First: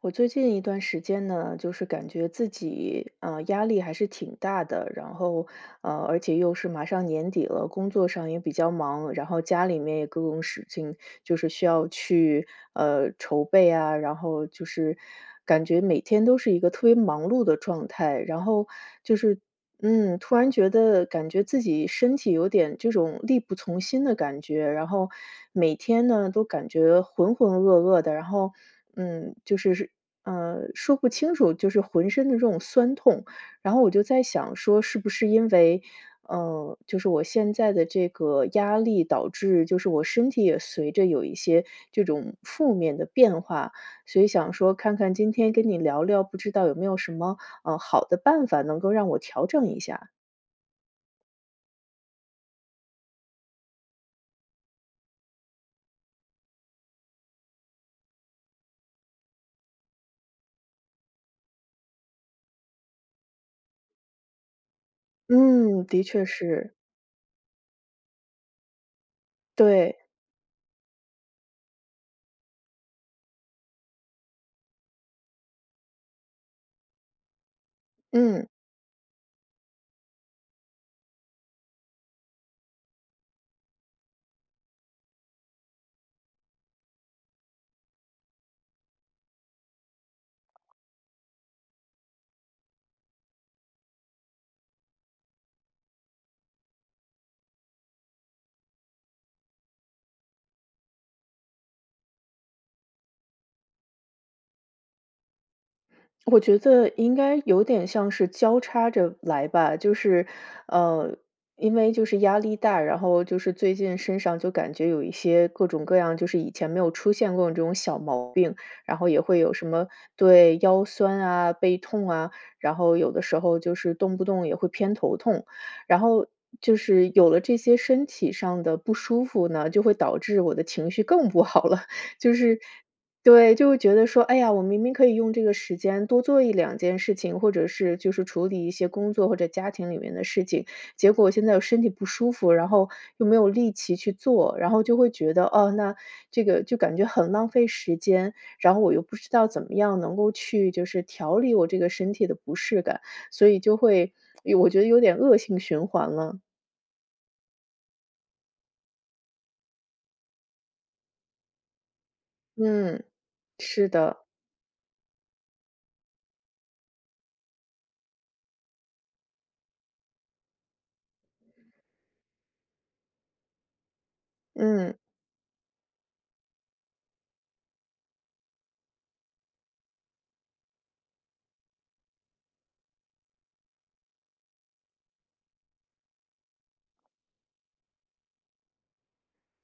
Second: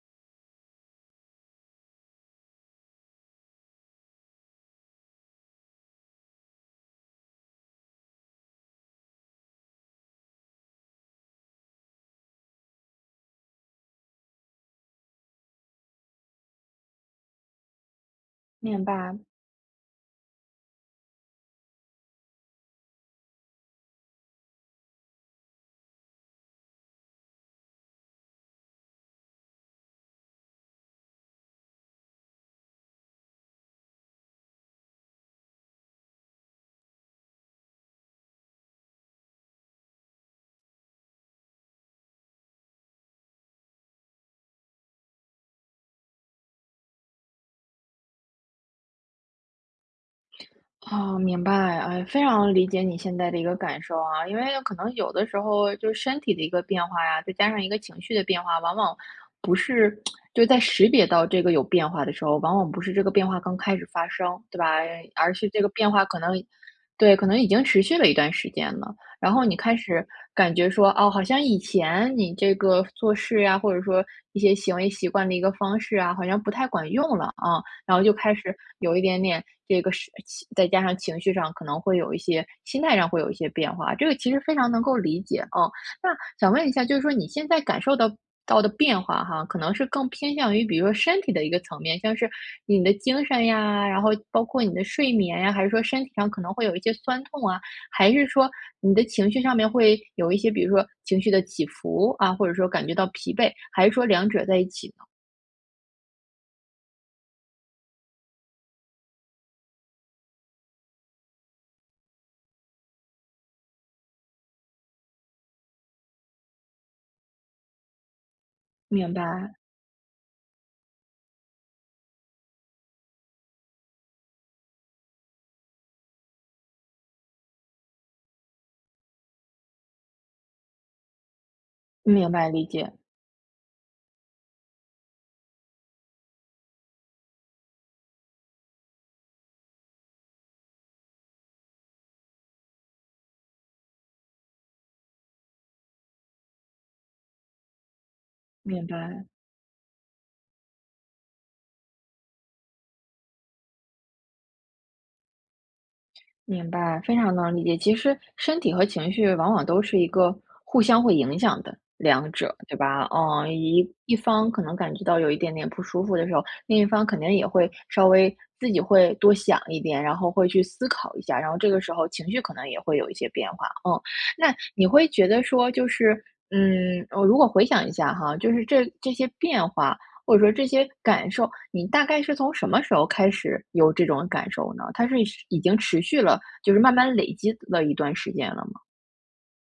我最近一段时间呢，就是感觉自己压力还是挺大的，然后而且又是马上年底了，工作上也比较忙，然后家里面也各种事情，就是需要去筹备啊，然后就是感觉每天都是一个特别忙碌的状态，然后明白，就是突然觉得感觉自己身体有点这种力不从心的感觉，然后每天呢都感觉浑浑噩噩的，然后就是说不清楚，就是浑身的这种酸痛，然后我就在想说，是不是因为就是我现在的这个压力导致，就是我身体也随着有一些这种负面的变化，所以想说看看今天跟你聊聊，不知道有没有什么，好的办法能够让我调整一下。啊，明白，哎，非常理解你现在的一个感受啊，因为可能有的时候就是身体的一个变化呀，再加上一个情绪的变化，往往不是就在识别到这个有变化的时候，往往不是这个变化刚开始发生，对吧？而是这个嗯，变的化可确能，是，对，可能已经持续了一段时间了，然后你开对，始感觉说，哦，好像以前你这个做事呀，或者说一些行为习惯的一个方式啊，好像不太管用了啊。然后就开嗯。始有一点点这个是情再加上情绪上可能会有一些心态上会有一些变化，这个其实非常能够理解哦。那想问一下，就是说你现在感受到的变化哈，可能是更偏向于比如说身体的一个层面，像是你的精神呀，然后包括你的睡眠呀，还是说身体上可能会有一些酸痛啊，还是说你的情绪上面会有一些，比如说情绪的起伏啊，或者说感觉到疲惫，还是说两者在一起呢？我觉得应该有点像是交叉着来吧，就是，呃，因为就是压力大，然后就是最近身上就感觉有一些各种各样，就是以前没有出现过的这种小毛病，然后明也会白，有什么对腰酸啊、背痛啊，然后有的时候就是动不动也会偏头痛，然后就是有了这些身体上的不舒服呢，就会导致我的情绪更不好了，明就白，是理解。对，就会觉得说，哎呀，我明明可以用这个时间多做一两件事情，或者是就是处理一些工作或者家庭里面的事情，结果我现在又身体不舒服，然后又没有力气去做，然后就会觉得，哦，那这个就感觉很浪费时间，然后明我又不白，知道怎么样能够去就是调理我这个身体的不适感，所以就会，我觉得有点恶性循环了。明白，非常能理解。其实身体和情绪往往都是一个互相会影响的两者，对吧？嗯，嗯，是一一的，方可能感觉到有一点点不舒服的时候，另一方肯定也会稍微自己会多想一点，然后会去思考一下，然后这个时候情绪可能也会有一些变化。嗯，那你嗯。会觉得说，就是我如果回想一下哈，就是这些变化，或者说这些感受，你大概是从什么时候开始有这种感受呢？它是已经持续了，就是慢慢累积了一段时间了吗？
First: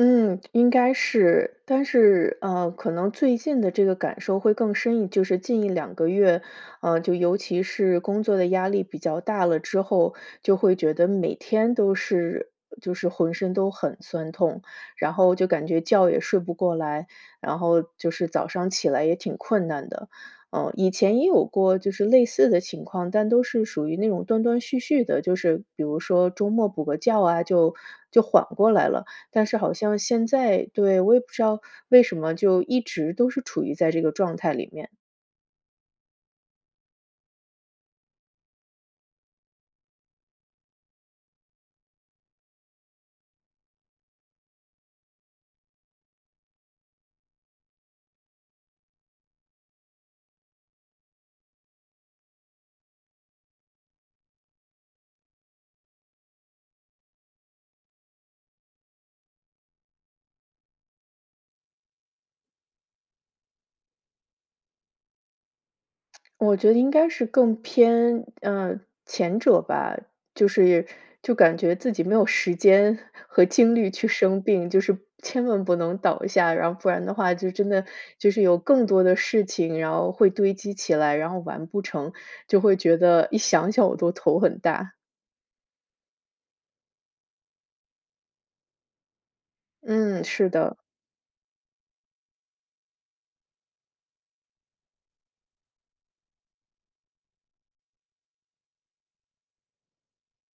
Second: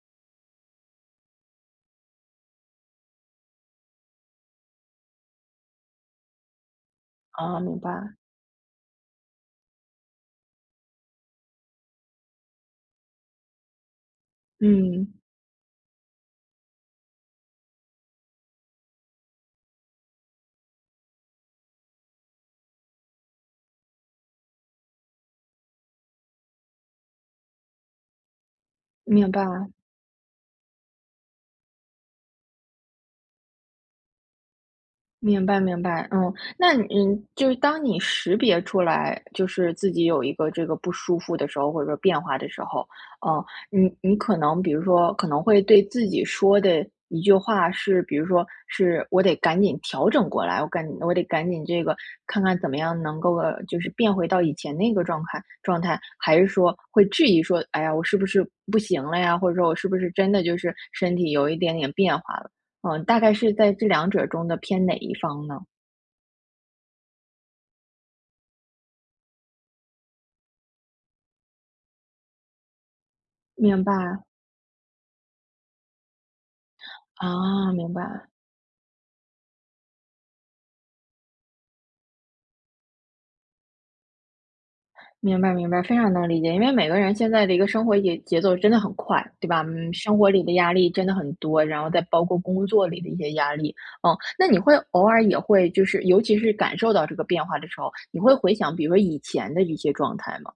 嗯，应该是，但是，可能最近的这个感受会更深就是近一两个月，就尤啊，其明白，是工作的压力比较大了之后，就会觉得每天都是就是浑身都很酸痛，嗯，然后就感觉觉也睡不过来，然后就是早上起来也挺困难的。以前也有过就是类似的情况，但都是属于那种断断续续的，就是比如说周末补个觉啊，就缓过来了。明白。但是好像现在对，我也不知道为什么就一直都是处于在这个状态里面。明白明白，那你就是当你识别出来，就是自己有一个这个不舒服的时候，或者说变化的时候，嗯，你你可能比如说可能会对自己说的一句话是，比如说是我得赶紧调整过来，我得赶紧这个看看怎么样能够就是变回到以前那个状态，还是说会质疑说，哎呀，我是不是不行了呀？或者说我是不是真的就是身体有一点点变化了？大概是在这两者中的偏哪一方呢？我觉得应该是更偏，前者吧，就是就感觉自己没有时间和精明力白，去生病，就是千万不能倒下，然后不然的话就真啊，的明白，就是有更多的事情，然后会堆积起来，然后完不成，就会觉得一想想我都头很大。明白，明白，非常能理解。因为每个人现在的一个生活节奏真的很快，对吧？嗯，生嗯，活里是的压的。力真的很多，然后再包括工作里的一些压力。那你会偶尔也会就是，尤其是感受到这个变化的时候，你会回想，比如说以前的一些状态吗？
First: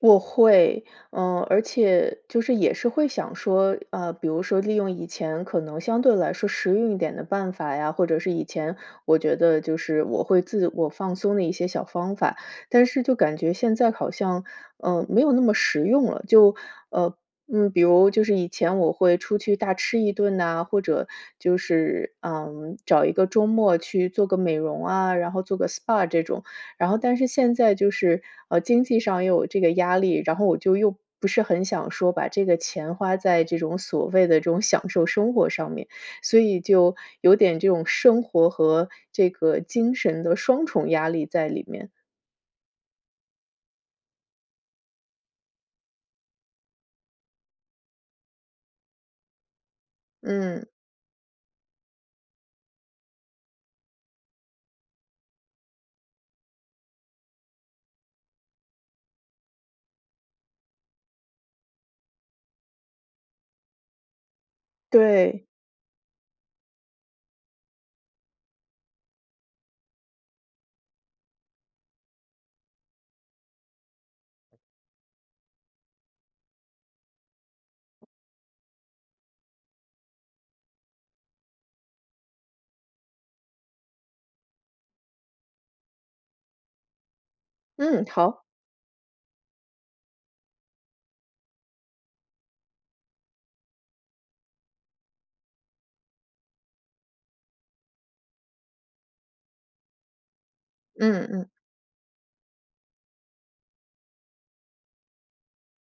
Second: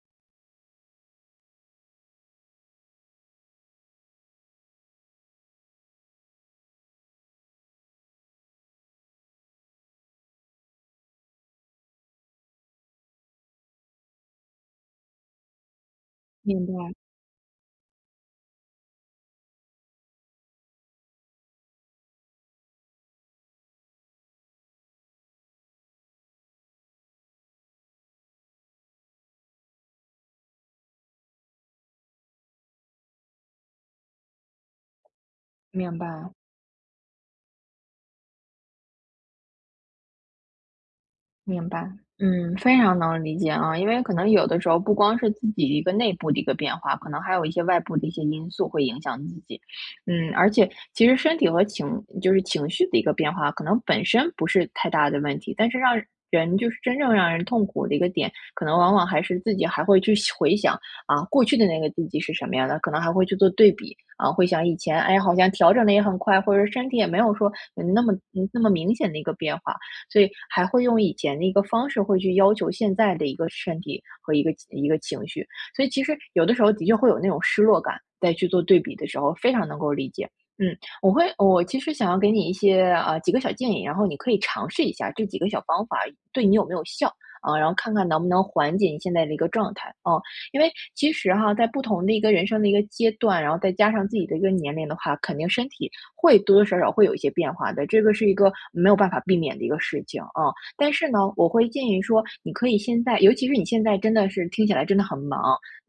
我会，而且就是也是会想说，比如说利用以前可能相对来说实用一点的办法呀，或者是以前我觉得就是我会自我放松的一些小方法，但是就感觉现在好像，没有那么实用了。就，明白，呃，比如就是以前我会出去大吃一顿呐，或者就是，找一个周末去做个美容啊，然后做个 SPA 这种。然后但是现在就是，经济上也有这个压力，然后我就又不是很想说把这个钱花在这种所谓的这种享受生活上面，明白。所以就有点这种生活和这个精神的双重压力在里明白，面。非常能理解啊，因为可能有的时候不光是自己一个内部的一个变化，可能还有一些外部的一些因素会影响自己，而嗯，且其实身体和情就是情绪的一个变化，可能本身不是太大的问题，但是让人就是真正让人痛苦的一个点，可能往往还是自己还会去想回想啊，过去的那个自己是什么样的，可能还会去做对比啊，会想以前，哎，好对，像调整的也很快，或者身体也没有说有那么那么明显的一个变化。所以还会用以前的一个方式，会去要求现在的一个身体和一个一个情绪。所以其实有的时候的确会有那种失落感，在去做对比的时候，非常能够理解。嗯，我其实想要给你一些几个小建议，然后你可以尝试一下这几个小方法对你有没有效啊，然后看嗯，看能不能好，缓解你现在的一个状态啊。因为其实哈，在不同的一个人生的一个阶段，然后再加上自己的一个年龄的话，肯定身体会多多少少会有一些变化的，这个是一个没有办法避免的一个事情啊。但是呢，嗯我嗯，会建议说，你可以现在，尤其是你现在真的是听起来真的很忙，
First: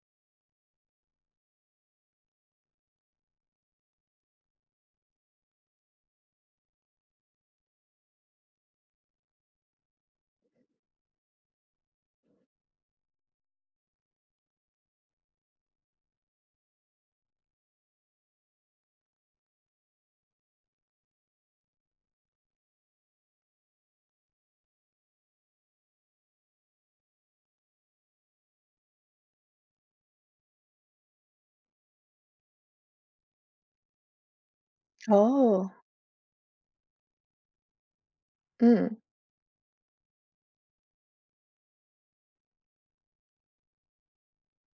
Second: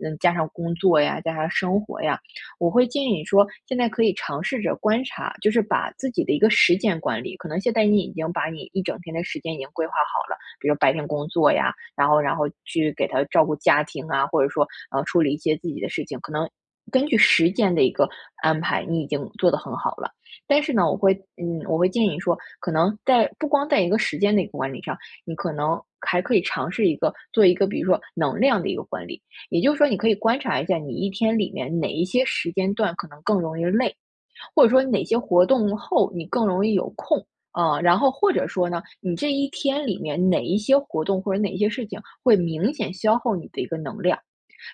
加上工作呀，加上生活呀，我会建议你说，现在可以尝试着观察，就是把自己的一个时间管理，可能现在你已经把你一整天的时间已经规划好了，比如白天工作呀，然后去给他照顾家庭啊，或者说处理一些自己的事情，可能。根据时间的一个安排，你已经做得很好了。但是呢，我会建议说，可能在不光在一个时间的一个管理上，你可能还可以尝试一个做一个，比如说能量的一个管理。也就是说，你可以观察一下你一天里面哪一些时间段可能更容易累，或者说哪些活哦，动后你更容易有空。啊。然后或者说呢，嗯，你这一天里面哪一些活动或者哪一些事情会明显消耗你的一个能量？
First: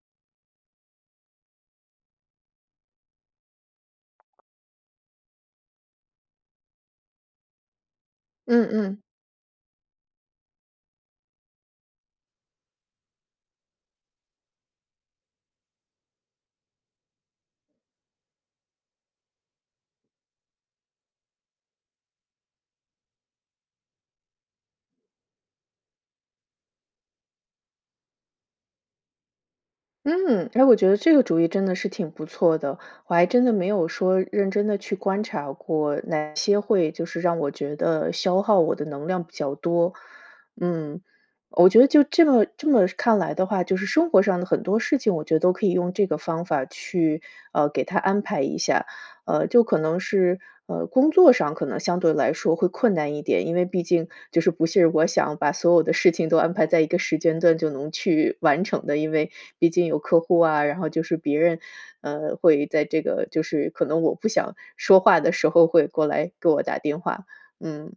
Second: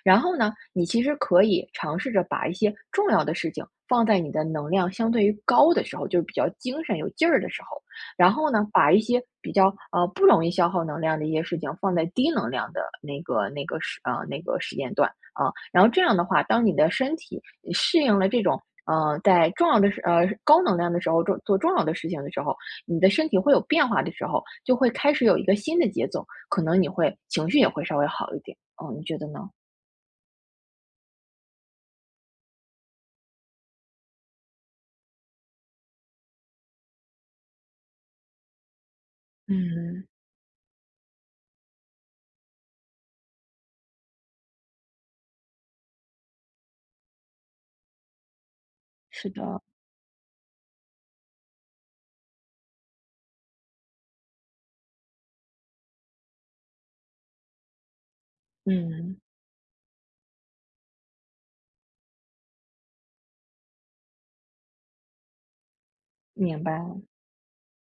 然后呢，你其实可以尝试着把一些重要的事情放在你的能量相对于高的时候，就是比较精神有劲儿的时候，然后嗯呢，把一嗯。些比较不容易消耗能量的一些事情放在低能量的那个那个时呃那个时间段啊，然后这样的话，当你的身体适应了这种。呃，在重要的事，呃，高能量的时候，做重要的事情的时候，你的身体会有变化的时候，就会开始有一个新的节奏，可能你会情绪也会稍微好一点。嗯，你觉得呢？嗯，哎，我觉得这个主意真的是挺不错的，我还真的没有说认真的去观察过哪些会就是让我觉得消耗我的能量比较多。嗯，嗯，我觉得就这么看来的话，就是生活上的很多事情，我觉得都可以用这个方法去，给他安排一下。是的，就可能是，工作上可能相对来说会困难一点，因为毕竟就是不是我想把所有的事情都安排在一个时间段就能去完成的。因嗯，为毕竟有客户啊，然后就是别人，会在这个就是可能我不想说话的时候会过来给明我打白，电话。嗯，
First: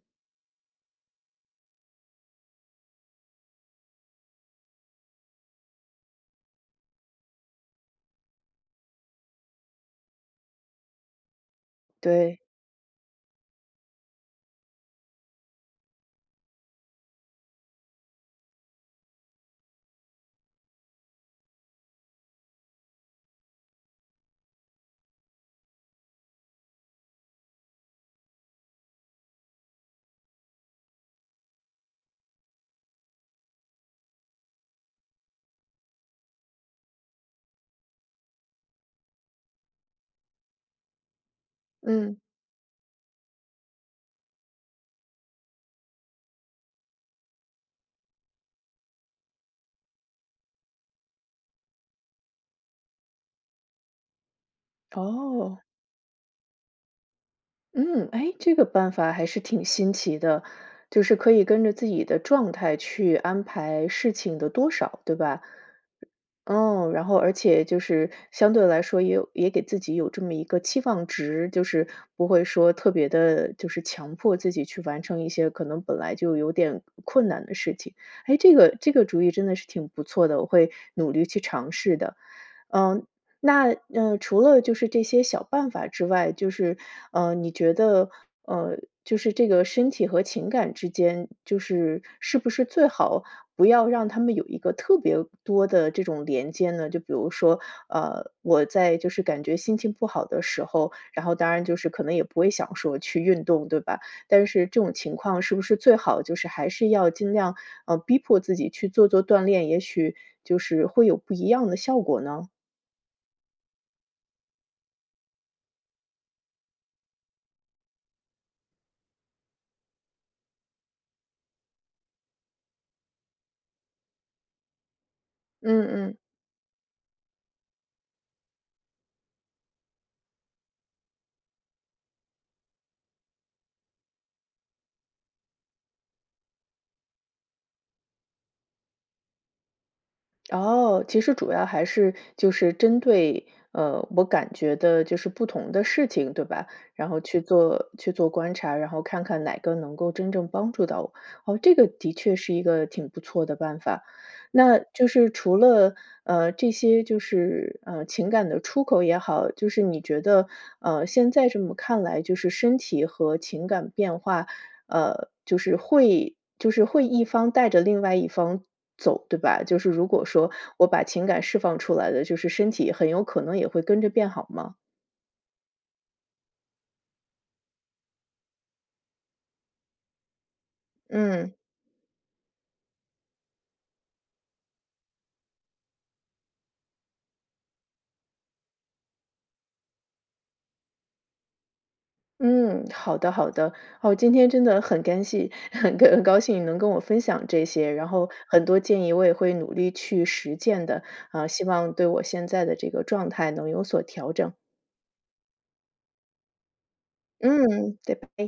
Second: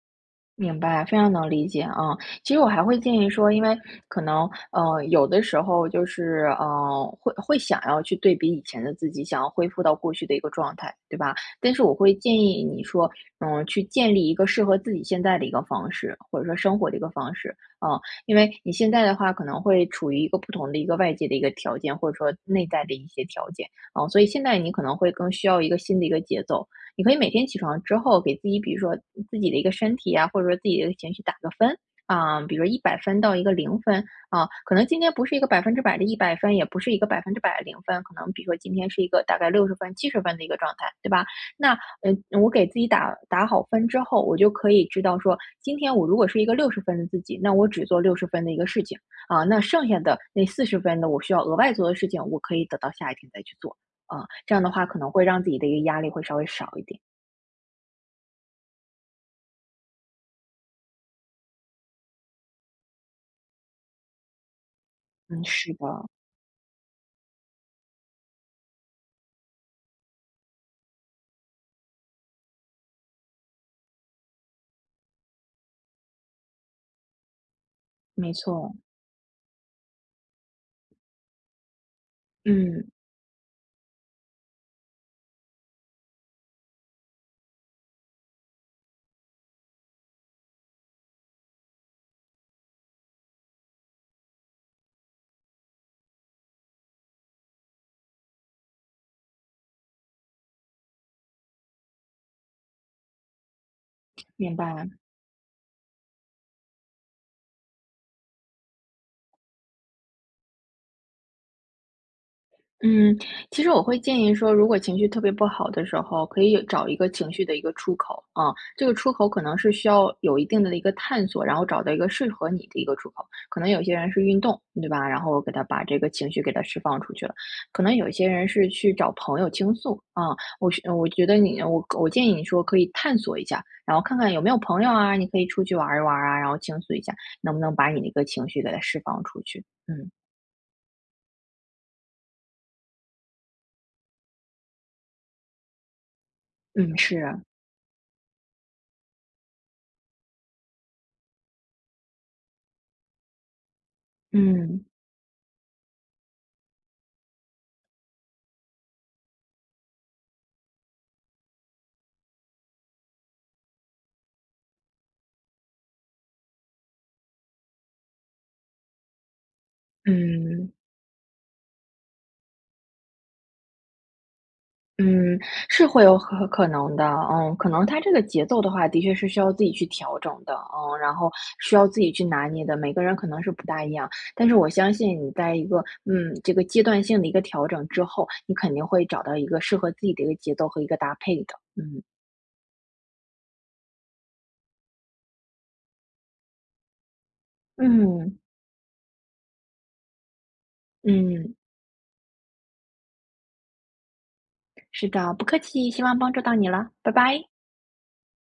明白，非常能理解啊。其实我还会建议说，因为可能有的时候就是会想要去对比以前的自己，想要恢复到过去的一个状态，对吧？但是我会建对，议你说，去建立一个适合自己现在的一个方式，或者说生活的一个方式，啊。因为你现在的话可能会处于一个不同的一个外界的一个条件，或者说内在的一些条件，啊，所以现在你可能会更需要一个新的一个节奏。你可以每天起床之后给自己，比如说自己的一个身体啊，或者说自己的一个情绪打个分啊，比如一百分到一个零分啊，可能今天不是一个百分之百的一百分，也不是一个百分之百的零分，可能比如说今天是一个大概六十分、七十分的一个状态，对吧？那嗯，我给自己打好分之后，我就可以知道说，今天我如果是一个六十分的自己，那我只做六十分的一个事情啊，那剩下的那四十分的我需要额外做的事情，我可以等到下一天再去做。啊，这样的话可能会让自己哦，的一个压力会稍微少一点。嗯，哎，这个办法还是挺新奇的，就是可以跟着自己的状态去安排事情的多少，对吧？嗯，是的，哦，然后而且就是相对来说也有也给自己有这么一个期望值，就是不会说特别的，就是强迫自己去完成一些可能本来就有点困难的事情。没哎，这错，个这个主意真的是挺不错的，我会努力去尝试的。嗯，嗯，那，除了就是这些小办法之外，就是，你觉得，呃，就是这个身体和情感之间，就是是不是最好不要让他们有一个特别多的这种连接呢？就比如说，我在就是感觉心情不好的时候，然后当然就是可能也不会想说去运动，对吧？但明是这白。种情况是不是最好就是还是要尽量逼迫自己去做做锻炼，也许就是会有不一样的效果呢？嗯，其实我会建议说，如果情绪特别不好的时候，可以找一个情绪的一个出口啊，这个出口可能是需要有一定的一个探索，然后找到一个适合你的一个出口。可能有些人是运动，对吧？然后我给他把这个嗯嗯。情绪给他释放出去了。可能有些人是去找朋友倾诉啊，我是我觉得你我我建议你说可以探索一下，然后看看有没有朋友啊，你可以出去玩一玩啊，然后倾诉一下，能不能把你的一个情绪给它释放出去。嗯哦，其实主要还是就是针对，我感觉的就是不同的事情，对吧？嗯，然是后去啊，做去做观察，然后看看哪个能够真正帮助到我。哦，这个的确是一个挺不错的办法。那嗯就是除了，这些就是，情感的出口也好，就是你觉得，现在这么看来，就是身体和情感变化，就是会一方带着另外一方走，对吧？就是如果说嗯。我把情感释放出来的，就是身体很有可能也会跟着变好吗？嗯，是会有可能的，可能他这个节奏的话，的确是需要自己去调整的，然后嗯，需要自己去拿捏的，每个人可能是不大一样，但是我相信你在一个这个阶段性的一个调整之后，你肯定会找到一个适合自己的一个节奏和一个搭配的，嗯嗯，好的好的。哦，今天真的很干系 很高兴你能跟我分享这些，然后嗯。很多建议我也会努力去实践的，啊，嗯，希望对我现在的这个状态能有所调整。是的，不客气，希望帮助到你了，拜拜。嗯，对，拜。